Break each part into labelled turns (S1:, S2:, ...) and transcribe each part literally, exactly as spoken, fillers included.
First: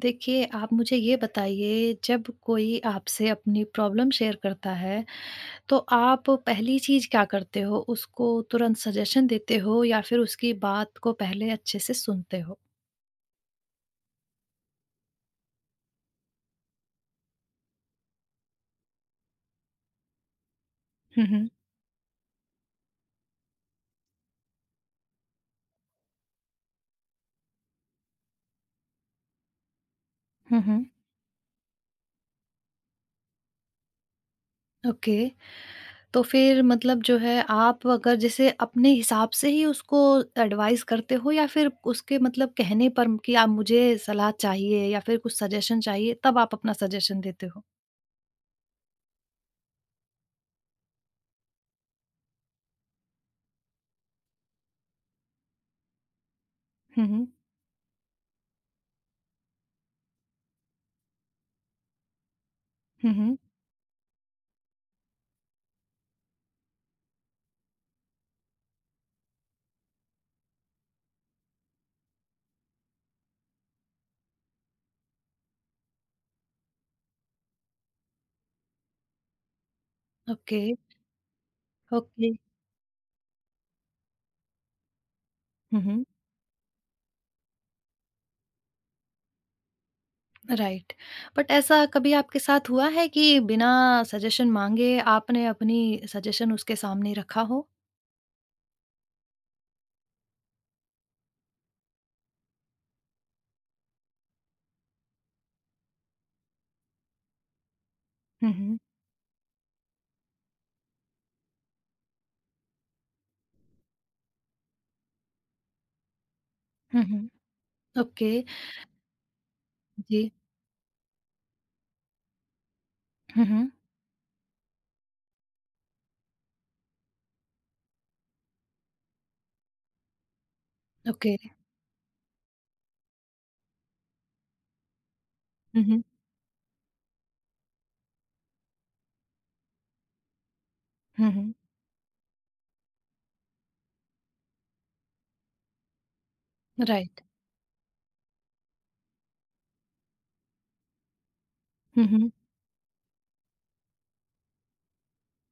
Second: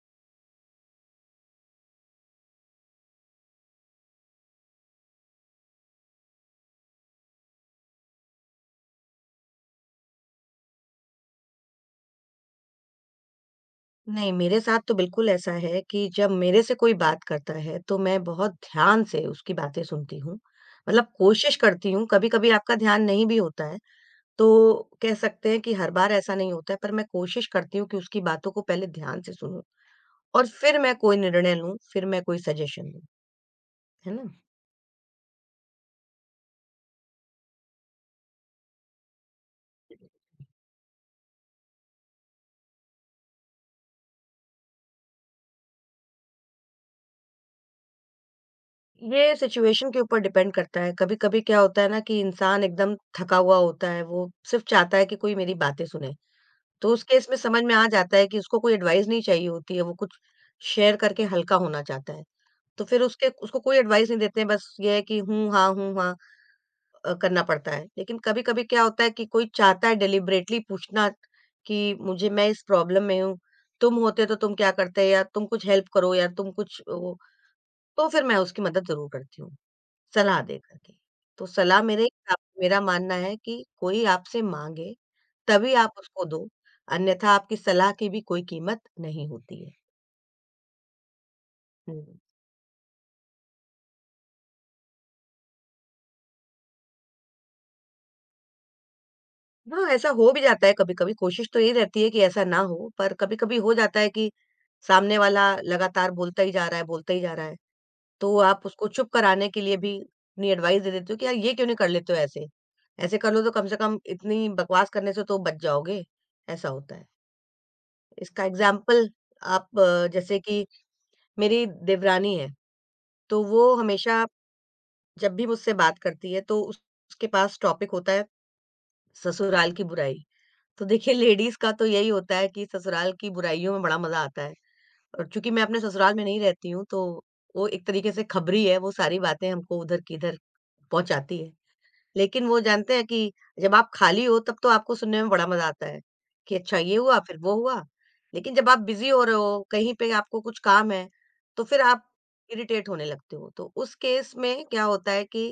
S1: देखिए, आप मुझे ये बताइए जब कोई आपसे अपनी प्रॉब्लम शेयर करता है, तो आप पहली चीज़ क्या करते हो? उसको तुरंत सजेशन देते हो या फिर उसकी बात को पहले अच्छे से सुनते हो?
S2: नहीं, मेरे साथ तो बिल्कुल ऐसा है कि जब मेरे से कोई बात करता है, तो मैं बहुत ध्यान से उसकी बातें सुनती हूँ। मतलब
S1: हुँ, हुँ।
S2: कोशिश करती हूँ, कभी-कभी आपका ध्यान नहीं भी होता है, तो कह सकते हैं कि हर बार ऐसा नहीं होता है, पर मैं कोशिश करती हूँ कि उसकी बातों को पहले ध्यान से सुनूँ और
S1: हुँ,
S2: फिर
S1: हुँ।
S2: मैं कोई निर्णय लूँ, फिर मैं कोई सजेशन दूँ, है ना?
S1: ओके, तो फिर मतलब जो है आप अगर जैसे अपने हिसाब से ही उसको एडवाइस करते हो या फिर उसके मतलब कहने पर कि आप मुझे सलाह चाहिए या फिर कुछ सजेशन चाहिए तब आप अपना सजेशन देते हो?
S2: ये सिचुएशन के ऊपर डिपेंड करता है। कभी-कभी क्या होता है ना कि इंसान एकदम थका हुआ होता है, वो सिर्फ़ चाहता है कि कोई मेरी बातें सुने। तो उस
S1: हुँ,
S2: केस
S1: हुँ।
S2: में समझ में आ जाता है कि उसको कोई एडवाइस नहीं चाहिए होती है, वो कुछ शेयर करके हल्का होना चाहता है। तो फिर
S1: हुँ,
S2: उसके
S1: हुँ।
S2: उसको कोई एडवाइस नहीं देते हैं, बस ये है कि हूँ, हाँ, हूँ, हाँ अ, करना पड़ता है। लेकिन कभी-कभी क्या होता है कि कोई चाहता है डेलिबरेटली पूछना कि मुझे मैं इस प्रॉब्लम में हूँ, तुम होते तो तुम क्या करते या तुम कुछ हेल्प करो या तुम कुछ वो, तो फिर मैं उसकी मदद ज़रूर करती हूँ, सलाह दे
S1: ओके,
S2: करके। तो सलाह मेरे
S1: ओके।
S2: मेरा मानना है कि कोई आपसे माँगे तभी
S1: हुँ,
S2: आप
S1: हुँ।
S2: उसको दो, अन्यथा आपकी सलाह की भी कोई कीमत नहीं होती है।
S1: राइट। बट ऐसा कभी
S2: हुँ।
S1: आपके साथ हुआ है कि बिना सजेशन माँगे आपने अपनी सजेशन उसके सामने रखा हो?
S2: हाँ, ऐसा हो भी जाता है कभी-कभी, कोशिश तो यही रहती है कि ऐसा ना हो, पर कभी-कभी हो जाता है कि सामने वाला लगातार बोलता ही जा रहा है, बोलता ही जा रहा है, तो
S1: हुँ,
S2: आप
S1: हुँ।
S2: उसको चुप कराने के लिए भी अपनी एडवाइस दे देते हो कि यार ये क्यों नहीं कर लेते हो ऐसे? ऐसे कर लो तो कम से कम इतनी बकवास करने से तो बच जाओगे, ऐसा होता
S1: हुँ,
S2: है।
S1: हुँ। ओके।
S2: इसका एग्ज़ाम्पल आप अ,
S1: जी।
S2: जैसे कि मेरी देवरानी है, तो
S1: हुँ, हुँ।
S2: वो हमेशा जब भी मुझसे बात करती है तो उस उसके पास टॉपिक होता है, ससुराल की बुराई। तो देखिए,
S1: ओके।
S2: लेडीज़ का तो यही होता है कि ससुराल की बुराइयों में बड़ा मज़ा आता है। और चूँकि मैं अपने
S1: हुँ, हुँ।
S2: ससुराल में नहीं रहती हूँ, तो वो एक तरीके से खबरी है, वो सारी बातें हमको उधर की इधर
S1: हुँ,
S2: पहुँचाती है।
S1: हुँ।
S2: लेकिन वो जानते हैं कि जब आप खाली हो तब तो आपको सुनने में बड़ा मज़ा आता है कि अच्छा, ये हुआ
S1: राइट।
S2: फिर वो हुआ। लेकिन जब आप बिज़ी हो रहे हो, कहीं पे आपको कुछ काम है, तो फिर आप
S1: हुँ, हुँ।
S2: इरिटेट होने लगते हो। तो उस केस में क्या होता है कि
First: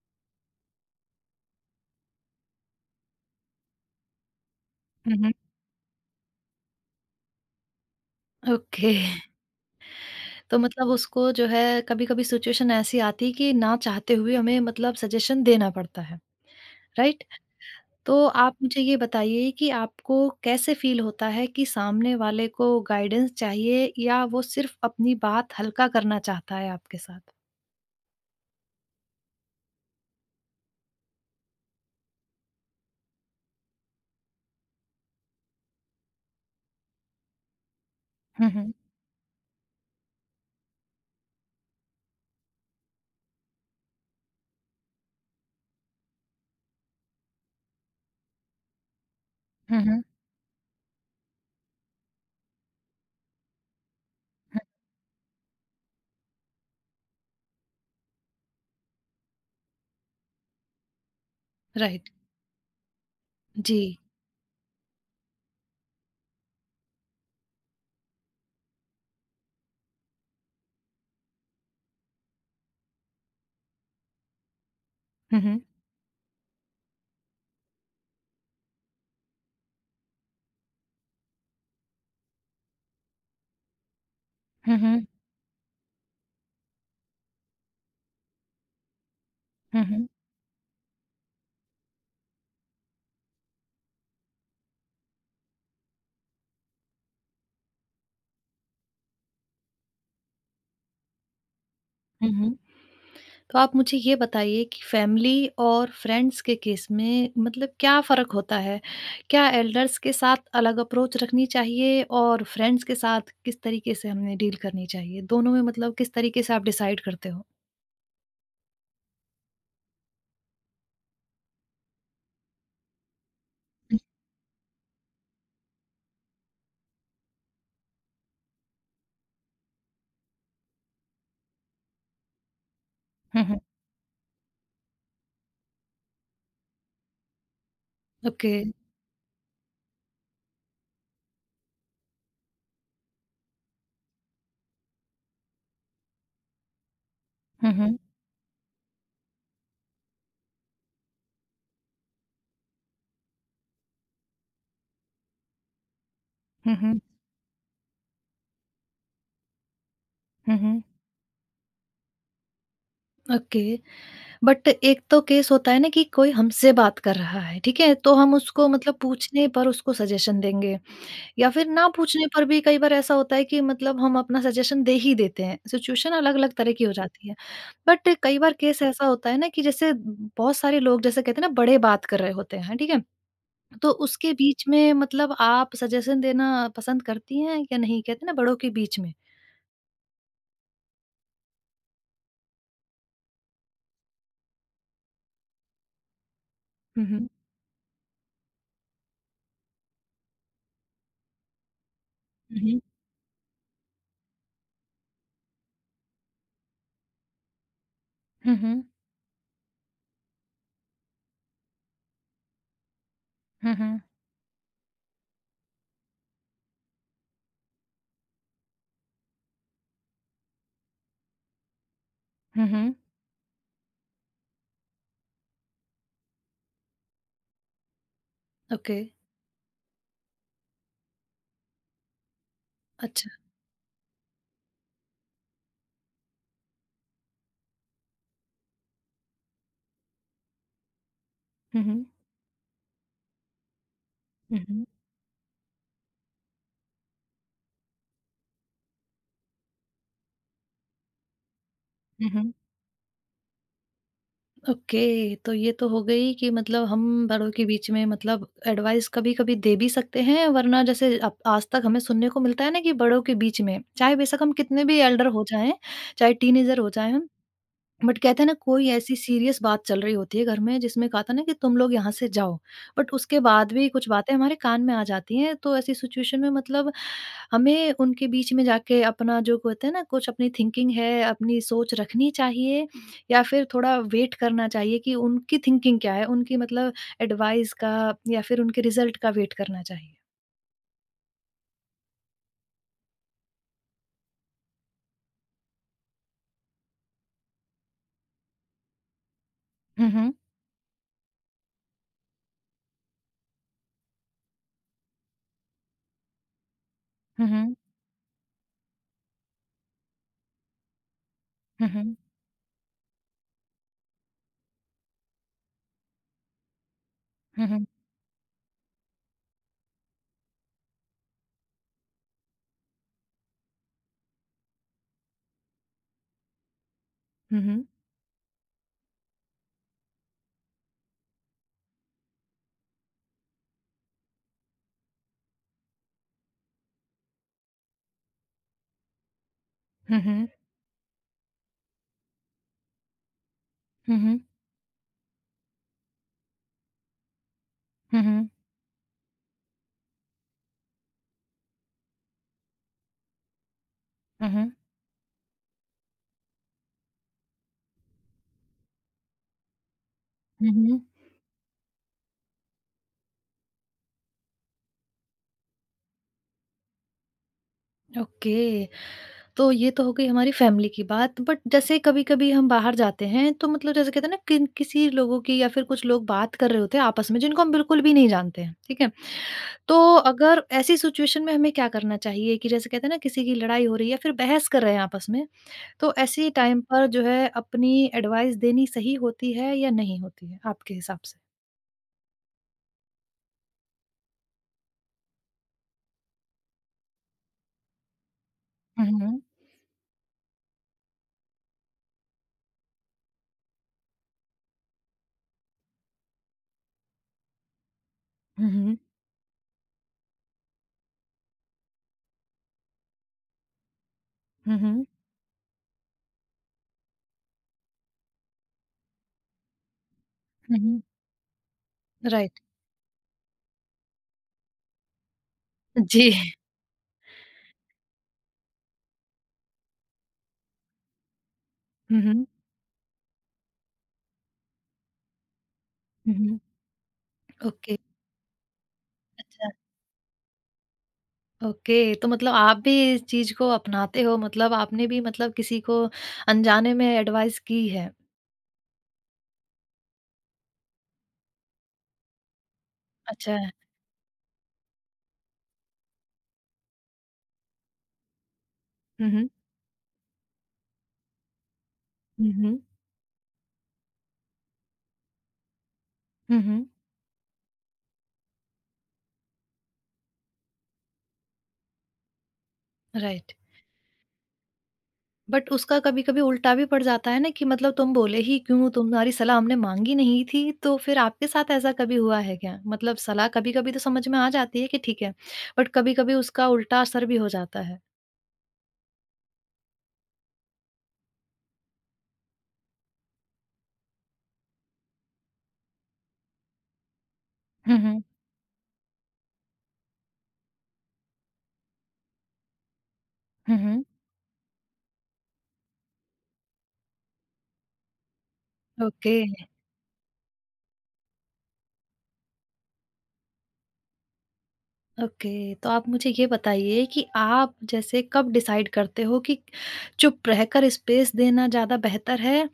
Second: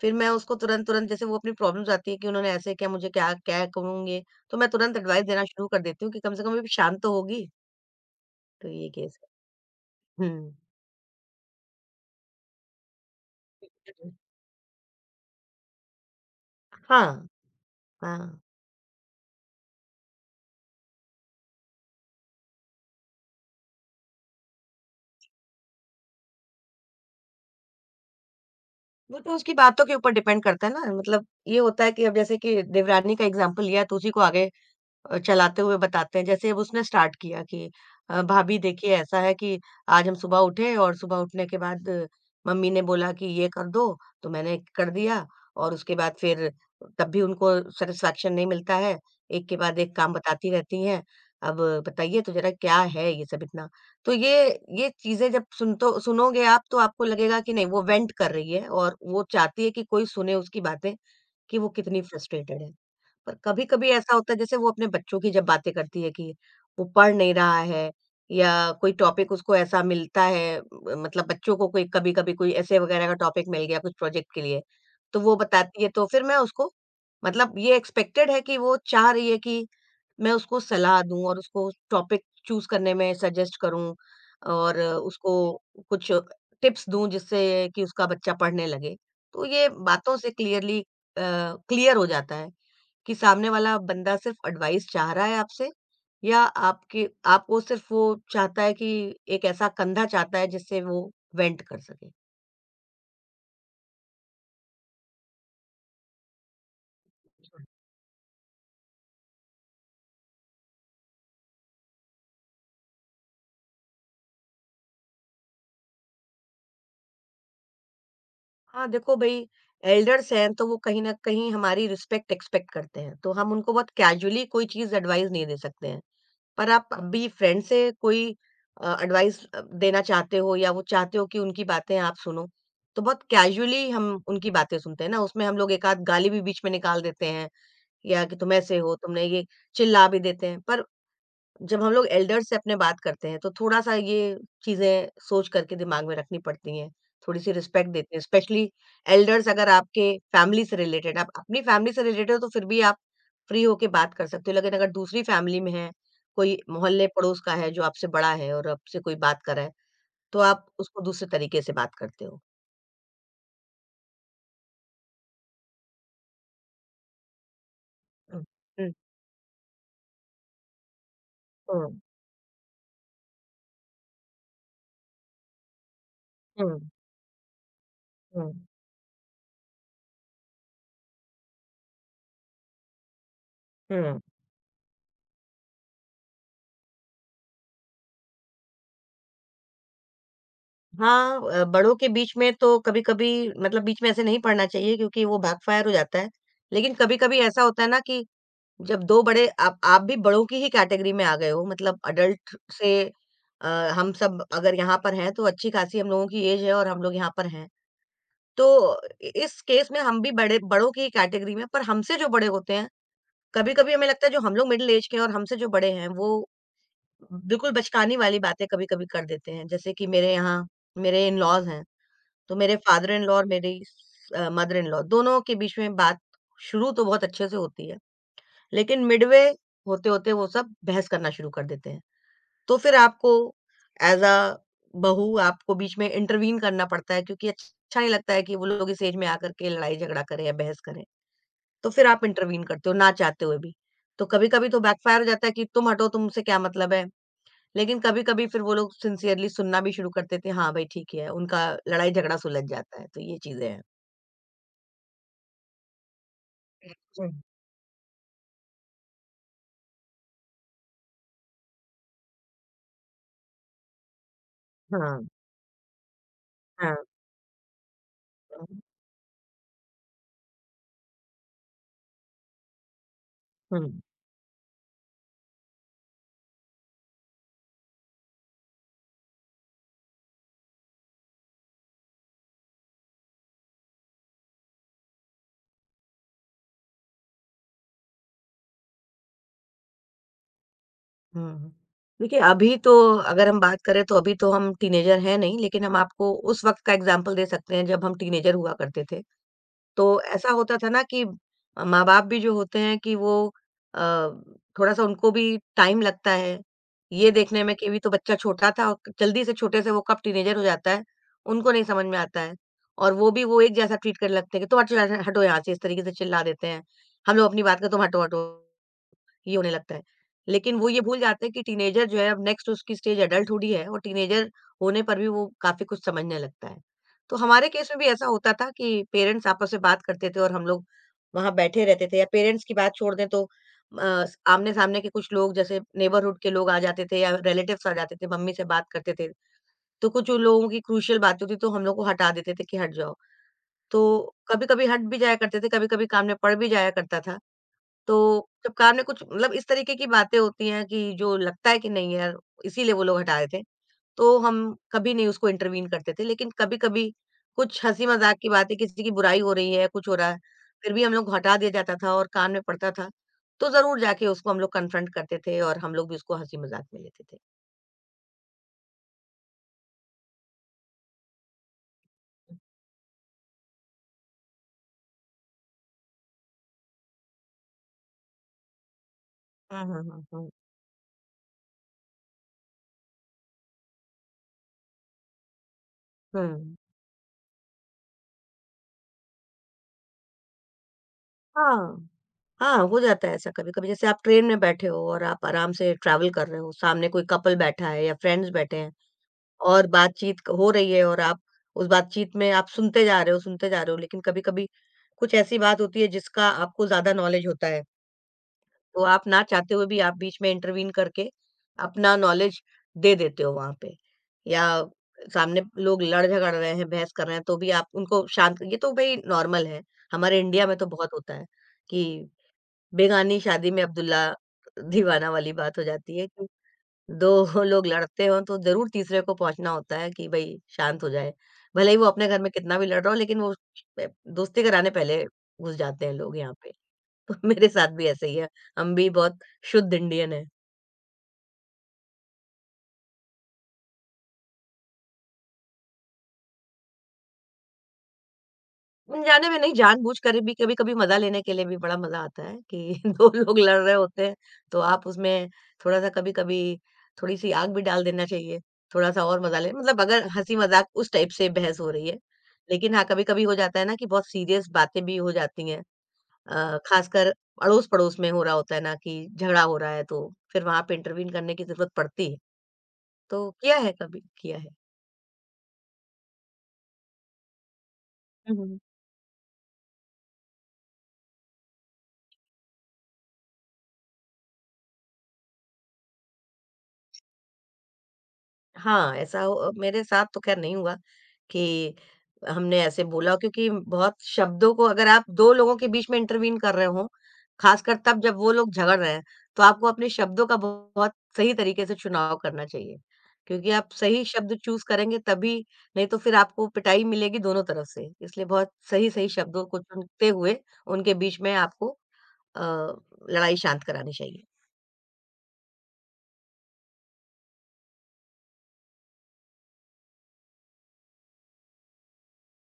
S2: फिर मैं उसको तुरंत-तुरंत, जैसे वो अपनी प्रॉब्लम्स आती है कि उन्होंने ऐसे क्या, मुझे क्या क्या कहूँगी, तो मैं तुरंत
S1: हुँ,
S2: एडवाइस
S1: हुँ।
S2: देना शुरू कर देती हूँ कि कम से कम अभी शांत तो होगी, तो ये
S1: ओके।
S2: केस है। हुँ।
S1: तो मतलब उसको जो है कभी-कभी सिचुएशन ऐसी आती है कि ना चाहते हुए हमें मतलब सजेशन देना पड़ता है, राइट?
S2: हाँ,
S1: तो
S2: हाँ।
S1: आप मुझे ये बताइए कि आपको कैसे फ़ील होता है कि सामने वाले को गाइडेंस चाहिए या वो सिर्फ़ अपनी बात हल्का करना चाहता है आपके साथ?
S2: वो तो उसकी बातों के ऊपर डिपेंड करता है ना, मतलब ये होता है कि अब जैसे कि देवरानी का एग्ज़ाम्पल लिया तो उसी को आगे अ, चलाते हुए बताते हैं। जैसे अब उसने स्टार्ट किया कि अ,
S1: हुँ,
S2: भाभी
S1: हुँ।
S2: देखिए, ऐसा है कि आज हम सुबह उठे और सुबह उठने के बाद मम्मी ने बोला कि ये कर दो, तो मैंने कर दिया और उसके बाद फिर तब भी उनको सैटिस्फैक्शन नहीं मिलता है। एक के बाद
S1: हुँ,
S2: एक
S1: हुँ।
S2: काम बताती रहती हैं। अब बताइए तो ज़रा, क्या है ये सब इतना? तो ये ये चीज़ें जब सुन तो सुनोगे आप, तो आपको लगेगा कि नहीं, वो वेंट कर रही है और वो चाहती है कि कोई सुने उसकी बातें, कि वो कितनी
S1: राइट।
S2: फ्रस्ट्रेटेड है। पर
S1: जी।
S2: कभी-कभी ऐसा होता है, जैसे वो अपने बच्चों की जब बातें करती है कि वो पढ़ नहीं रहा है, या कोई टॉपिक उसको ऐसा मिलता है, म मतलब बच्चों को कोई कभी-कभी कोई ऐसे वगैरह का टॉपिक मिल गया कुछ प्रोजेक्ट के लिए, तो वो
S1: हुँ, हुँ।
S2: बताती है, तो फिर मैं उसको, मतलब ये एक्सपेक्टेड है कि वो चाह रही है कि मैं उसको सलाह दूँ और उसको टॉपिक चूज़ करने में सजेस्ट करूँ
S1: हुँ,
S2: और
S1: हुँ।
S2: उसको कुछ टिप्स दूँ जिससे कि उसका बच्चा पढ़ने लगे। तो ये
S1: हुँ, हुँ।
S2: बातों से क्लियरली अ, क्लियर हो जाता है। कि सामने वाला बंदा सिर्फ एडवाइस चाह रहा है आपसे, या आपके आपको सिर्फ वो चाहता है कि एक ऐसा कंधा चाहता है जिससे वो वेंट कर सके?
S1: हुँ, हुँ। तो आप मुझे ये बताइए कि फ़ैमिली और फ्रेंड्स के केस में मतलब क्या फ़र्क होता है? क्या एल्डर्स के साथ अलग अप्रोच रखनी चाहिए और फ्रेंड्स के साथ किस तरीके से हमें डील करनी चाहिए? दोनों में मतलब किस तरीके से आप डिसाइड करते हो?
S2: हाँ, देखो भई, एल्डर्स हैं तो वो कहीं न कहीं हमारी रिस्पेक्ट एक्सपेक्ट करते हैं, तो हम उनको बहुत
S1: हुँ,
S2: कैजुअली कोई चीज़ एडवाइस नहीं दे सकते हैं। पर आप अभी फ्रेंड से कोई अ, एडवाइस अ, देना चाहते हो या वो चाहते हो कि उनकी बातें आप सुनो, तो बहुत
S1: हुँ, हुँ।
S2: कैजुअली हम उनकी बातें सुनते हैं ना, उसमें हम लोग एक आध गाली भी बीच में निकाल देते हैं या कि
S1: ओके।
S2: तुम ऐसे हो, तुमने ये, चिल्ला भी देते हैं। पर जब हम लोग एल्डर्स से अपने बात करते हैं, तो थोड़ा-सा ये चीज़ें सोच करके दिमाग में रखनी पड़ती हैं। थोड़ी-सी
S1: हुँ,
S2: रिस्पेक्ट
S1: हुँ।
S2: देते हैं, स्पेशली एल्डर्स अगर आपके फैमिली से रिलेटेड, आप अपनी फैमिली से रिलेटेड हो, तो फिर भी आप फ्री होके बात कर सकते हो। लेकिन अगर दूसरी फैमिली में है, कोई
S1: हुँ, हुँ।
S2: मोहल्ले पड़ोस का है जो आपसे बड़ा है और आपसे कोई बात कर रहा है, तो
S1: हुँ,
S2: आप
S1: हुँ।
S2: उसको दूसरे तरीके से बात करते हो।
S1: ओके, बट एक तो केस होता है ना कि कोई हमसे बात कर रहा है, ठीक है? तो हम
S2: हुँ,
S1: उसको
S2: हुँ,
S1: मतलब पूछने पर उसको सजेशन देंगे या फिर ना
S2: हुँ,
S1: पूछने पर भी कई बार ऐसा होता है कि मतलब हम अपना सजेशन दे ही देते हैं। सिचुएशन अलग-अलग तरह
S2: हुँ,
S1: की हो जाती है। बट कई बार केस ऐसा होता है ना कि जैसे बहुत सारे लोग जैसे कहते हैं ना बड़े बात कर रहे होते हैं, ठीक है? तो
S2: हुँ, हुँ।
S1: उसके बीच में मतलब आप सजेशन देना पसंद करती हैं या नहीं? कहते हैं ना बड़ों के बीच में?
S2: हाँ, अ, बड़ों के बीच में तो कभी-कभी, मतलब बीच में ऐसे नहीं पढ़ना चाहिए क्योंकि वो बैकफायर हो जाता है। लेकिन
S1: हुँ, हुँ।
S2: कभी-कभी ऐसा होता है ना कि जब दो बड़े, आप आप भी बड़ों की ही कैटेगरी में आ गए हो, मतलब एडल्ट
S1: हुँ, हुँ।
S2: से अ, हम सब अगर यहाँ पर हैं तो अच्छी-खासी हम लोगों की ऐज है और हम लोग यहाँ पर हैं।
S1: हुँ,
S2: तो
S1: हुँ।
S2: इ इस केस में हम भी बड़े बड़ों की ही कैटेगरी में, पर हमसे जो बड़े होते हैं,
S1: हुँ,
S2: कभी-कभी
S1: हुँ।
S2: हमें लगता है जो हम लोग मिडल ऐज के हैं और हमसे जो बड़े हैं, वो बिल्कुल बचकानी वाली बातें कभी-कभी कर देते हैं। जैसे कि मेरे यहाँ मेरे इन-लॉज़ हैं। तो
S1: हुँ,
S2: मेरे
S1: हुँ।
S2: फादर इन लॉ और मेरी स अ, मदर इन लॉ दोनों के बीच में बात शुरू तो बहुत अच्छे से होती है,
S1: ओके,
S2: लेकिन मिडवे होते-होते वो सब बहस करना शुरू कर देते हैं। तो फिर
S1: अच्छा।
S2: आपको, एज़ अ बहू, आपको बीच में इंटरवीन करना पड़ता है क्योंकि अच्छा नहीं लगता है कि वो लोग इस एज में आकर के लड़ाई-झगड़ा करें या बहस करें।
S1: हुँ,
S2: तो
S1: हुँ।
S2: फिर आप इंटरवीन करते हो ना चाहते हुए भी। तो
S1: हुँ,
S2: कभी-कभी तो
S1: हुँ।
S2: बैकफायर हो जाता है कि तुम हटो, तुमसे क्या मतलब है? लेकिन कभी-कभी फिर वो लोग सिंसियरली सुनना भी शुरू कर देते हैं, हाँ भाई ठीक ही है, उनका
S1: हुँ,
S2: लड़ाई-झगड़ा
S1: हुँ।
S2: सुलझ जाता है। तो ये चीज़ें हैं।
S1: ओके, तो ये तो हो गई कि मतलब हम
S2: हुँ,
S1: बड़ों के बीच में मतलब एडवाइस कभी-कभी दे भी सकते हैं, वरना जैसे अब आज तक हमें सुनने को मिलता है ना कि बड़ों के बीच में, चाहे बेशक हम कितने भी
S2: हाँ,
S1: एल्डर हो जाएँ, चाहे टीनेजर हो
S2: हाँ,
S1: जाएँ हम, बट कहते हैं ना कोई ऐसी सीरियस बात चल रही होती है घर में जिसमें कहा था ना कि तुम लोग यहाँ से जाओ, बट उसके बाद भी
S2: हाँ।
S1: कुछ बातें हमारे कान में आ जाती हैं, तो ऐसी सिचुएशन में मतलब हमें उनके बीच में जाके अपना जो कहते हैं ना कुछ अपनी थिंकिंग है अपनी सोच रखनी चाहिए या फिर थोड़ा वेट करना चाहिए कि उनकी थिंकिंग क्या है, उनकी मतलब एडवाइस का या फिर उनके रिजल्ट का वेट करना चाहिए।
S2: हुँ, हुँ। देखिए, अभी तो, अगर हम बात करें तो अभी तो हम टीनेजर हैं नहीं, लेकिन हम आपको उस वक़्त का एग्ज़ाम्पल दे सकते हैं जब हम टीनेजर हुआ करते थे। तो
S1: हम्म हम्म।
S2: ऐसा होता था ना कि अ, माँ-बाप भी जो होते हैं कि वो अ, थोड़ा-सा, उनको भी टाइम लगता है, ये देखने में, कि अभी तो बच्चा छोटा था और जल्दी से छोटे से वो कब टीनेजर हो जाता है, उनको नहीं
S1: हम्म
S2: समझ
S1: हम्म।
S2: में आता है। और वो भी वो एक जैसा ट्रीट करने लगते हैं कि तुम हट हटो यहाँ से, इस तरीके से चिल्ला देते हैं। हम लोग अपनी बात
S1: हम्म
S2: करते, तुम हटो, हटो। ये उन्हें लगता है। लेकिन वो ये भूल जाते हैं कि टीनेजर जो है, अब नेक्स्ट उसकी स्टेज एडल्टहुड ही है और टीनेजर होने पर भी वो काफ़ी कुछ समझने लगता है। तो हमारे
S1: हम्म।
S2: केस में भी ऐसा होता था कि पेरेंट्स आपस में बात करते थे और हम लोग वहाँ बैठे रहते थे, या पेरेंट्स की बात छोड़ दें तो अ, आमने-सामने के कुछ लोग, जैसे नेबरहुड के लोग आ जाते थे या रिलेटिव्स आ जाते थे, मम्मी से बात करते थे। तो
S1: हम्म
S2: कुछ उन
S1: हम्म।
S2: लोगों की क्रूशियल बात होती तो हम लोग को हटा देते थे कि हट जाओ। तो
S1: हम्म
S2: कभी-कभी हट भी जाया करते थे, कभी-कभी काम में पड़ भी जाया करता था। तो
S1: हम्म।
S2: जब कार में कुछ, मतलब इस तरीके की बातें होती हैं कि जो लगता है कि नहीं यार, इसीलिए वो लोग हटा रहे थे, तो हम
S1: हम्म
S2: कभी नहीं उसको इंटरवीन करते थे। लेकिन कभी-कभी कुछ हँसी-मज़ाक की बातें, किसी की बुराई हो रही है, कुछ हो रहा है, फिर
S1: हम्म।
S2: भी हम लोग, हटा दिया जाता था और कान में पड़ता था। तो ज़रूर जाके उसको हम लोग कन्फ्रंट करते थे और हम लोग भी उसको हँसी-मज़ाक में लेते थे।
S1: ओके, तो ये तो हो गई हमारी फैमिली की बात। बट जैसे कभी-कभी हम बाहर जाते हैं, तो मतलब जैसे कहते हैं ना किन किसी लोगों की या फिर कुछ लोग बात कर रहे होते हैं आपस में, जिनको हम बिल्कुल भी नहीं जानते हैं, ठीक है?
S2: हुँ, हुँ,
S1: तो
S2: हुँ, हुँ।
S1: अगर ऐसी सिचुएशन में हमें क्या करना चाहिए कि जैसे कहते हैं ना किसी की लड़ाई हो रही है या फिर बहस कर रहे हैं आपस में, तो ऐसे
S2: हुँ।
S1: टाइम पर जो है अपनी एडवाइस देनी सही होती है या नहीं होती है आपके हिसाब से?
S2: हाँ। हाँ, हो जाता है ऐसा कभी-कभी। जैसे आप ट्रेन में बैठे हो और आप आराम से ट्रैवल कर रहे हो, सामने कोई कपल बैठा है या फ्रेंड्स बैठे हैं।
S1: हुँ, हुँ।
S2: और बातचीत क हो रही है और आप उस बातचीत में आप सुनते जा रहे हो, सुनते जा रहे हो, लेकिन कभी-कभी कुछ ऐसी बात होती है जिसका आपको ज़्यादा नॉलेज होता है,
S1: हुँ, हुँ।
S2: तो आप ना चाहते हुए भी आप बीच में इंटरवीन करके अपना नॉलेज दे देते हो वहाँ पे। या
S1: हुँ, हुँ।
S2: सामने लोग लड़-झगड़ रहे हैं, बहस कर रहे हैं, तो भी आप उनको शांत ये तो भई नॉर्मल है, हमारे इंडिया में
S1: हुँ,
S2: तो
S1: हुँ।
S2: बहुत होता है कि
S1: राइट।
S2: बेगानी शादी में अब्दुल्ला दीवाना वाली बात हो जाती है।
S1: जी।
S2: कि दो लोग लड़ते हो तो ज़रूर तीसरे को पहुँचना होता है कि भई शांत हो जाए। भले ही वो
S1: हुँ,
S2: अपने घर
S1: हुँ।
S2: में कितना भी लड़ रहा हो लेकिन वो प दोस्ती कराने पहले घुस जाते हैं
S1: हुँ,
S2: लोग यहाँ
S1: हुँ।
S2: पे। तो मेरे साथ
S1: ओके,
S2: भी ऐसे ही है, हम भी बहुत
S1: अच्छा।
S2: शुद्ध इंडियन हैं।
S1: ओके, तो मतलब आप भी इस चीज़ को अपनाते हो मतलब आपने भी मतलब किसी को अनजाने में एडवाइस की है।
S2: अनजाने में नहीं, जानबूझकर भी कभी-कभी मज़ा लेने के लिए भी बड़ा मज़ा आता है कि दो
S1: अच्छा।
S2: लोग लड़ रहे होते हैं, तो आप उसमें थोड़ा-सा कभी-कभी थोड़ी-सी आग भी डाल देना चाहिए, थोड़ा-सा
S1: हुँ,
S2: और
S1: हुँ।
S2: मज़ा ले मतलब अगर हँसी-मज़ाक उस टाइप से बहस हो रही है।
S1: हुँ, हुँ।
S2: लेकिन हाँ, कभी-कभी हो जाता है ना कि बहुत सीरियस बातें भी हो जाती हैं,
S1: हुँ,
S2: अ,
S1: हुँ।
S2: ख़ासकर अड़ोस-पड़ोस में हो रहा होता है ना कि झगड़ा हो रहा है, तो फिर वहाँ पे इंटरवीन करने की ज़रूरत पड़ती है। तो
S1: राइट।
S2: किया है कभी, किया है।
S1: बट उसका कभी-कभी उल्टा भी पड़ जाता है ना कि मतलब तुम बोले
S2: हुँ,
S1: ही
S2: हुँ।
S1: क्यों? तुम्हारी सलाह हमने माँगी नहीं थी, तो फिर आपके साथ ऐसा कभी हुआ है क्या? मतलब सलाह कभी-कभी तो समझ में आ जाती है कि ठीक है, बट कभी-कभी उसका उल्टा असर भी हो जाता है।
S2: हाँ, ऐसा हो मेरे साथ तो ख़ैर नहीं हुआ कि हमने ऐसे बोला हो, क्योंकि बहुत शब्दों को अगर आप दो लोगों के बीच में इंटरवीन कर रहे हो, ख़ासकर
S1: हुँ,
S2: तब
S1: हुँ।
S2: जब वो लोग झगड़ रहे हैं, तो आपको अपने शब्दों का बहुत सही तरीके से चुनाव करना चाहिए। क्योंकि
S1: हुँ,
S2: आप
S1: हुँ।
S2: सही शब्द चूज़ करेंगे तभी नहीं तो फिर आपको पिटाई मिलेगी दोनों तरफ से। इसलिए बहुत सही-सही
S1: ओके।
S2: शब्दों को चुनते हुए उनके बीच में आपको अ, लड़ाई शांत करानी चाहिए।
S1: ओके, तो आप मुझे ये बताइए कि आप जैसे कब डिसाइड करते हो कि चुप रहकर स्पेस देना ज़्यादा बेहतर है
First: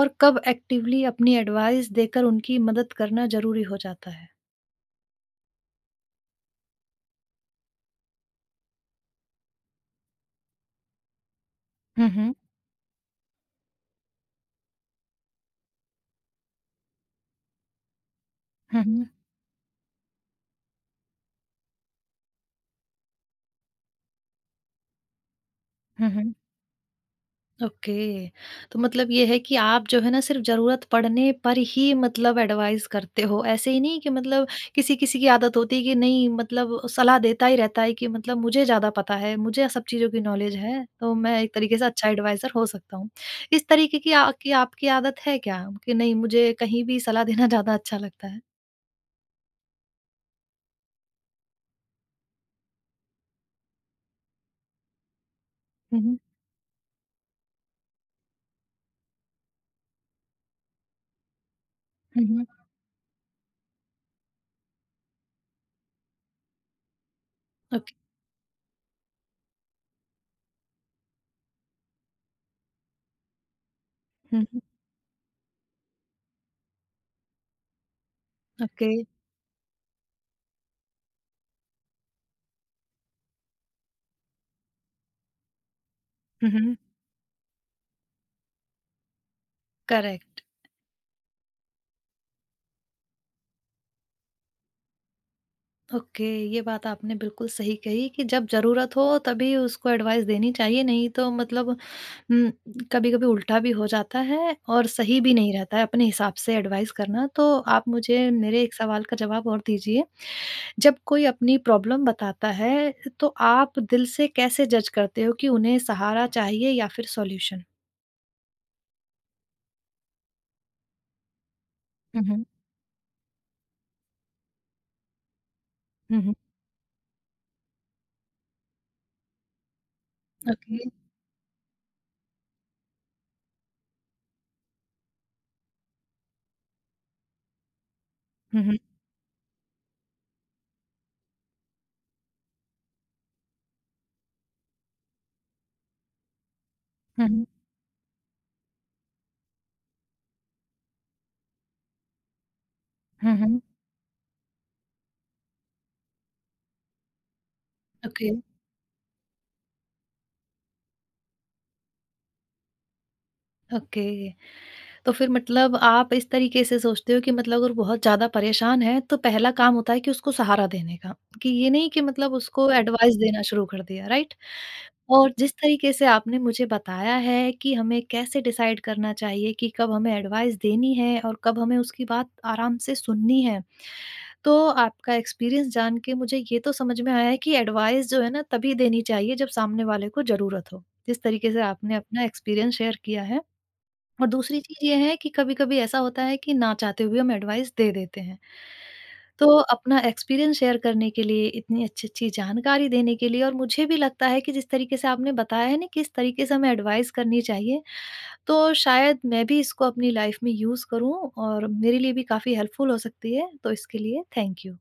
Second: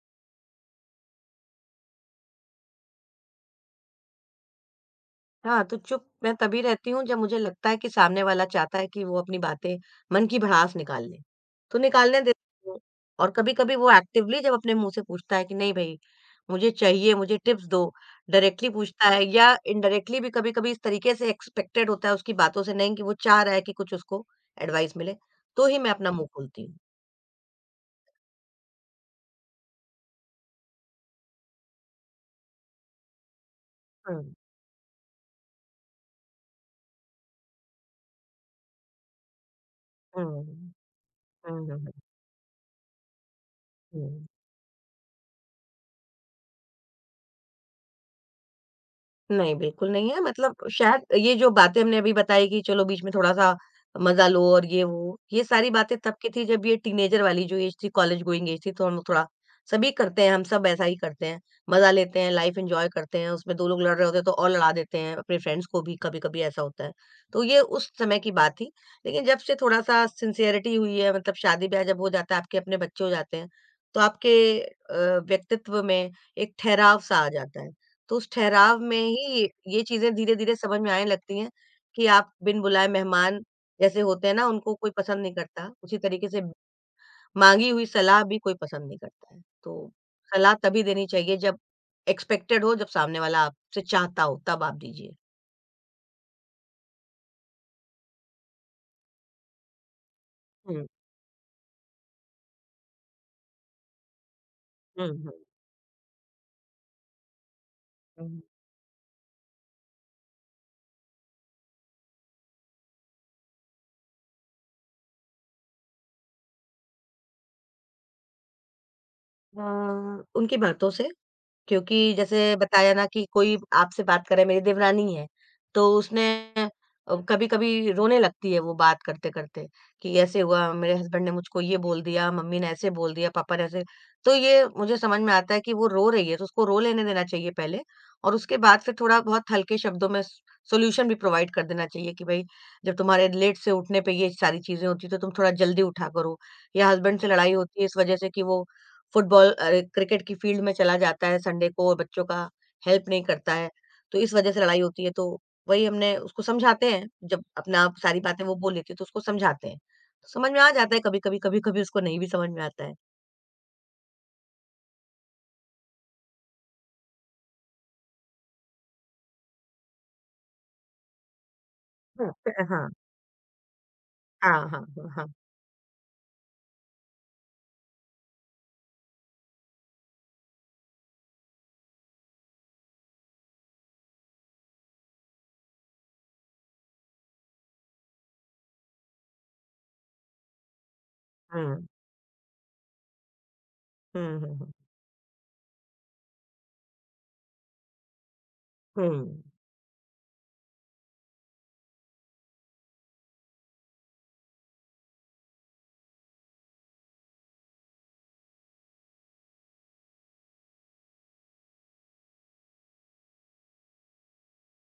S1: और कब एक्टिवली अपनी एडवाइस देकर उनकी मदद करना ज़रूरी हो जाता है?
S2: हाँ, तो चुप मैं तभी रहती हूँ जब मुझे लगता है कि सामने वाला चाहता है कि वो अपनी बातें मन की भड़ास निकाल ले। तो निकालने
S1: हम्म।
S2: देती हूँ और कभी-कभी वो एक्टिवली जब अपने मुँह से पूछता है कि नहीं भई, मुझे चाहिए, मुझे टिप्स दो, डायरेक्टली
S1: हम्म।
S2: पूछता है या इनडायरेक्टली भी कभी-कभी इस तरीके से एक्सपेक्टेड होता है उसकी बातों से नहीं कि वो चाह रहा है कि कुछ उसको एडवाइस मिले, तो ही मैं अपना मुँह
S1: हम्म
S2: खोलती हूँ।
S1: ओके, तो मतलब ये है कि आप जो है ना सिर्फ जरूरत पड़ने पर ही मतलब एडवाइस करते हो, ऐसे ही नहीं कि
S2: हुँ,
S1: मतलब किसी किसी की आदत होती है कि नहीं मतलब सलाह देता ही रहता है कि मतलब मुझे ज्यादा पता है, मुझे सब चीजों की
S2: हुँ, हुँ,
S1: नॉलेज है, तो मैं एक
S2: हुँ,
S1: तरीके से
S2: हुँ,
S1: अच्छा एडवाइजर हो सकता हूँ। इस तरीके की,
S2: हुँ।
S1: आ, की आपकी आदत है क्या कि नहीं मुझे कहीं भी सलाह देना ज्यादा अच्छा लगता है?
S2: नहीं, बिल्कुल नहीं है मतलब शायद ये जो बातें हमने अभी बताई कि चलो बीच में थोड़ा-सा मज़ा लो और ये वो, ये सारी बातें तब
S1: हम्म
S2: की थी जब ये टीनेजर वाली जो एज थी, कॉलेज गोइंग एज थी तो हम थोड़ा सभी करते हैं, हम सब ऐसा ही करते हैं। मज़ा लेते
S1: हम्म।
S2: हैं,
S1: हम्म,
S2: लाइफ़ एन्जॉय करते हैं, उसमें दो लोग लड़ रहे होते हैं तो और लड़ा देते हैं, अपने फ्रेंड्स को भी कभी-कभी ऐसा होता है। तो ये उस
S1: ओके।
S2: समय की बात थी। लेकिन जब से थोड़ा-सा सिंसियरिटी हुई है मतलब शादी-ब्याह जब हो जाता है, आपके अपने बच्चे हो जाते हैं, तो आपके
S1: हम्म।
S2: अ, व्यक्तित्व में एक ठहराव-सा आ जाता है। तो उस ठहराव
S1: ओके।
S2: में ही ये चीज़ें धीरे-धीरे समझ में आने लगती हैं कि आप बिन बुलाए मेहमान जैसे होते हैं ना, उनको कोई पसंद नहीं करता। उसी तरीके से
S1: हम्म।
S2: माँगी हुई सलाह भी कोई पसंद नहीं करता है। तो
S1: करेक्ट।
S2: सलाह तभी देनी चाहिए जब एक्सपेक्टेड हो, जब सामने वाला आपसे चाहता हो, तब आप दीजिए।
S1: ओके, ये बात आपने बिल्कुल सही कही कि जब जरूरत हो तभी उसको एडवाइस देनी चाहिए,
S2: हुँ,
S1: नहीं तो मतलब कभी कभी उल्टा भी हो जाता है और
S2: हुँ,
S1: सही भी
S2: हुँ।
S1: नहीं रहता है अपने हिसाब से एडवाइस करना। तो आप मुझे
S2: हुँ।
S1: मेरे एक सवाल का जवाब और दीजिए, जब कोई अपनी प्रॉब्लम बताता है तो आप दिल से कैसे जज करते हो कि उन्हें सहारा चाहिए या फिर सॉल्यूशन?
S2: अ, उनकी बातों से क्योंकि
S1: हम्म
S2: जैसे बताया ना कि कोई आपसे बात करे मेरी देवरानी है, तो उसने
S1: हम्म।
S2: अ, कभी-कभी रोने लगती है वो बात करते-करते कि ऐसे हुआ,
S1: ओके।
S2: मेरे हस्बैंड ने मुझको ये बोल दिया, मम्मी ने ऐसे बोल दिया, पापा ने ऐसे, तो ये मुझे समझ में आता है कि वो रो रही है, तो उसको रो लेने देना चाहिए पहले और उसके
S1: हम्म
S2: बाद फिर थोड़ा बहुत हल्के शब्दों में स सॉल्यूशन भी प्रोवाइड कर देना चाहिए कि भई, जब तुम्हारे लेट से उठने पे ये सारी चीज़ें होती हैं, तो तुम थोड़ा जल्दी उठा करो या हस्बैंड से
S1: हम्म
S2: लड़ाई होती है इस वजह से कि वो फुटबॉल अरे क्रिकेट की फील्ड में चला जाता है संडे को और बच्चों का हेल्प नहीं करता
S1: हम्म।
S2: है, तो इस वजह से लड़ाई होती है। तो वही हमने उसको समझाते हैं, जब अपना आप सारी
S1: ओके।
S2: बातें वो बोल लेती है तो उसको समझाते हैं। तो समझ में आ जाता है कभी-कभी, कभी-कभी उसको नहीं भी समझ में आता है।
S1: ओके, तो फिर मतलब आप इस तरीके से सोचते हो कि मतलब अगर बहुत ज़्यादा परेशान है तो पहला काम होता है कि उसको सहारा देने का, कि ये नहीं कि
S2: हुँ,
S1: मतलब उसको
S2: हाँ,
S1: एडवाइस देना शुरू कर दिया, राइट?
S2: हाँ, हाँ, हाँ, हाँ।
S1: और जिस तरीके से आपने मुझे बताया है कि हमें कैसे डिसाइड करना चाहिए कि कब हमें एडवाइस देनी है और कब हमें उसकी बात आराम से सुननी है। तो आपका एक्सपीरियंस जान के मुझे ये तो समझ में आया है कि एडवाइस जो है ना तभी देनी चाहिए जब सामने वाले को ज़रूरत हो। जिस तरीके से
S2: हुँ,
S1: आपने अपना एक्सपीरियंस शेयर किया है। और
S2: हुँ, हुँ,
S1: दूसरी
S2: हुँ।
S1: चीज़ ये है कि कभी-कभी ऐसा होता है कि ना चाहते हुए हम एडवाइस दे देते हैं।
S2: हुँ।
S1: तो अपना एक्सपीरियंस शेयर करने के लिए, इतनी अच्छी-अच्छी जानकारी देने के लिए, और मुझे भी लगता है कि जिस तरीके से आपने बताया है ना किस तरीके से हमें एडवाइस करनी चाहिए, तो शायद मैं भी इसको अपनी लाइफ़ में यूज़ करूँ और मेरे लिए भी काफ़ी हेल्पफुल हो सकती है। तो इसके लिए थैंक यू।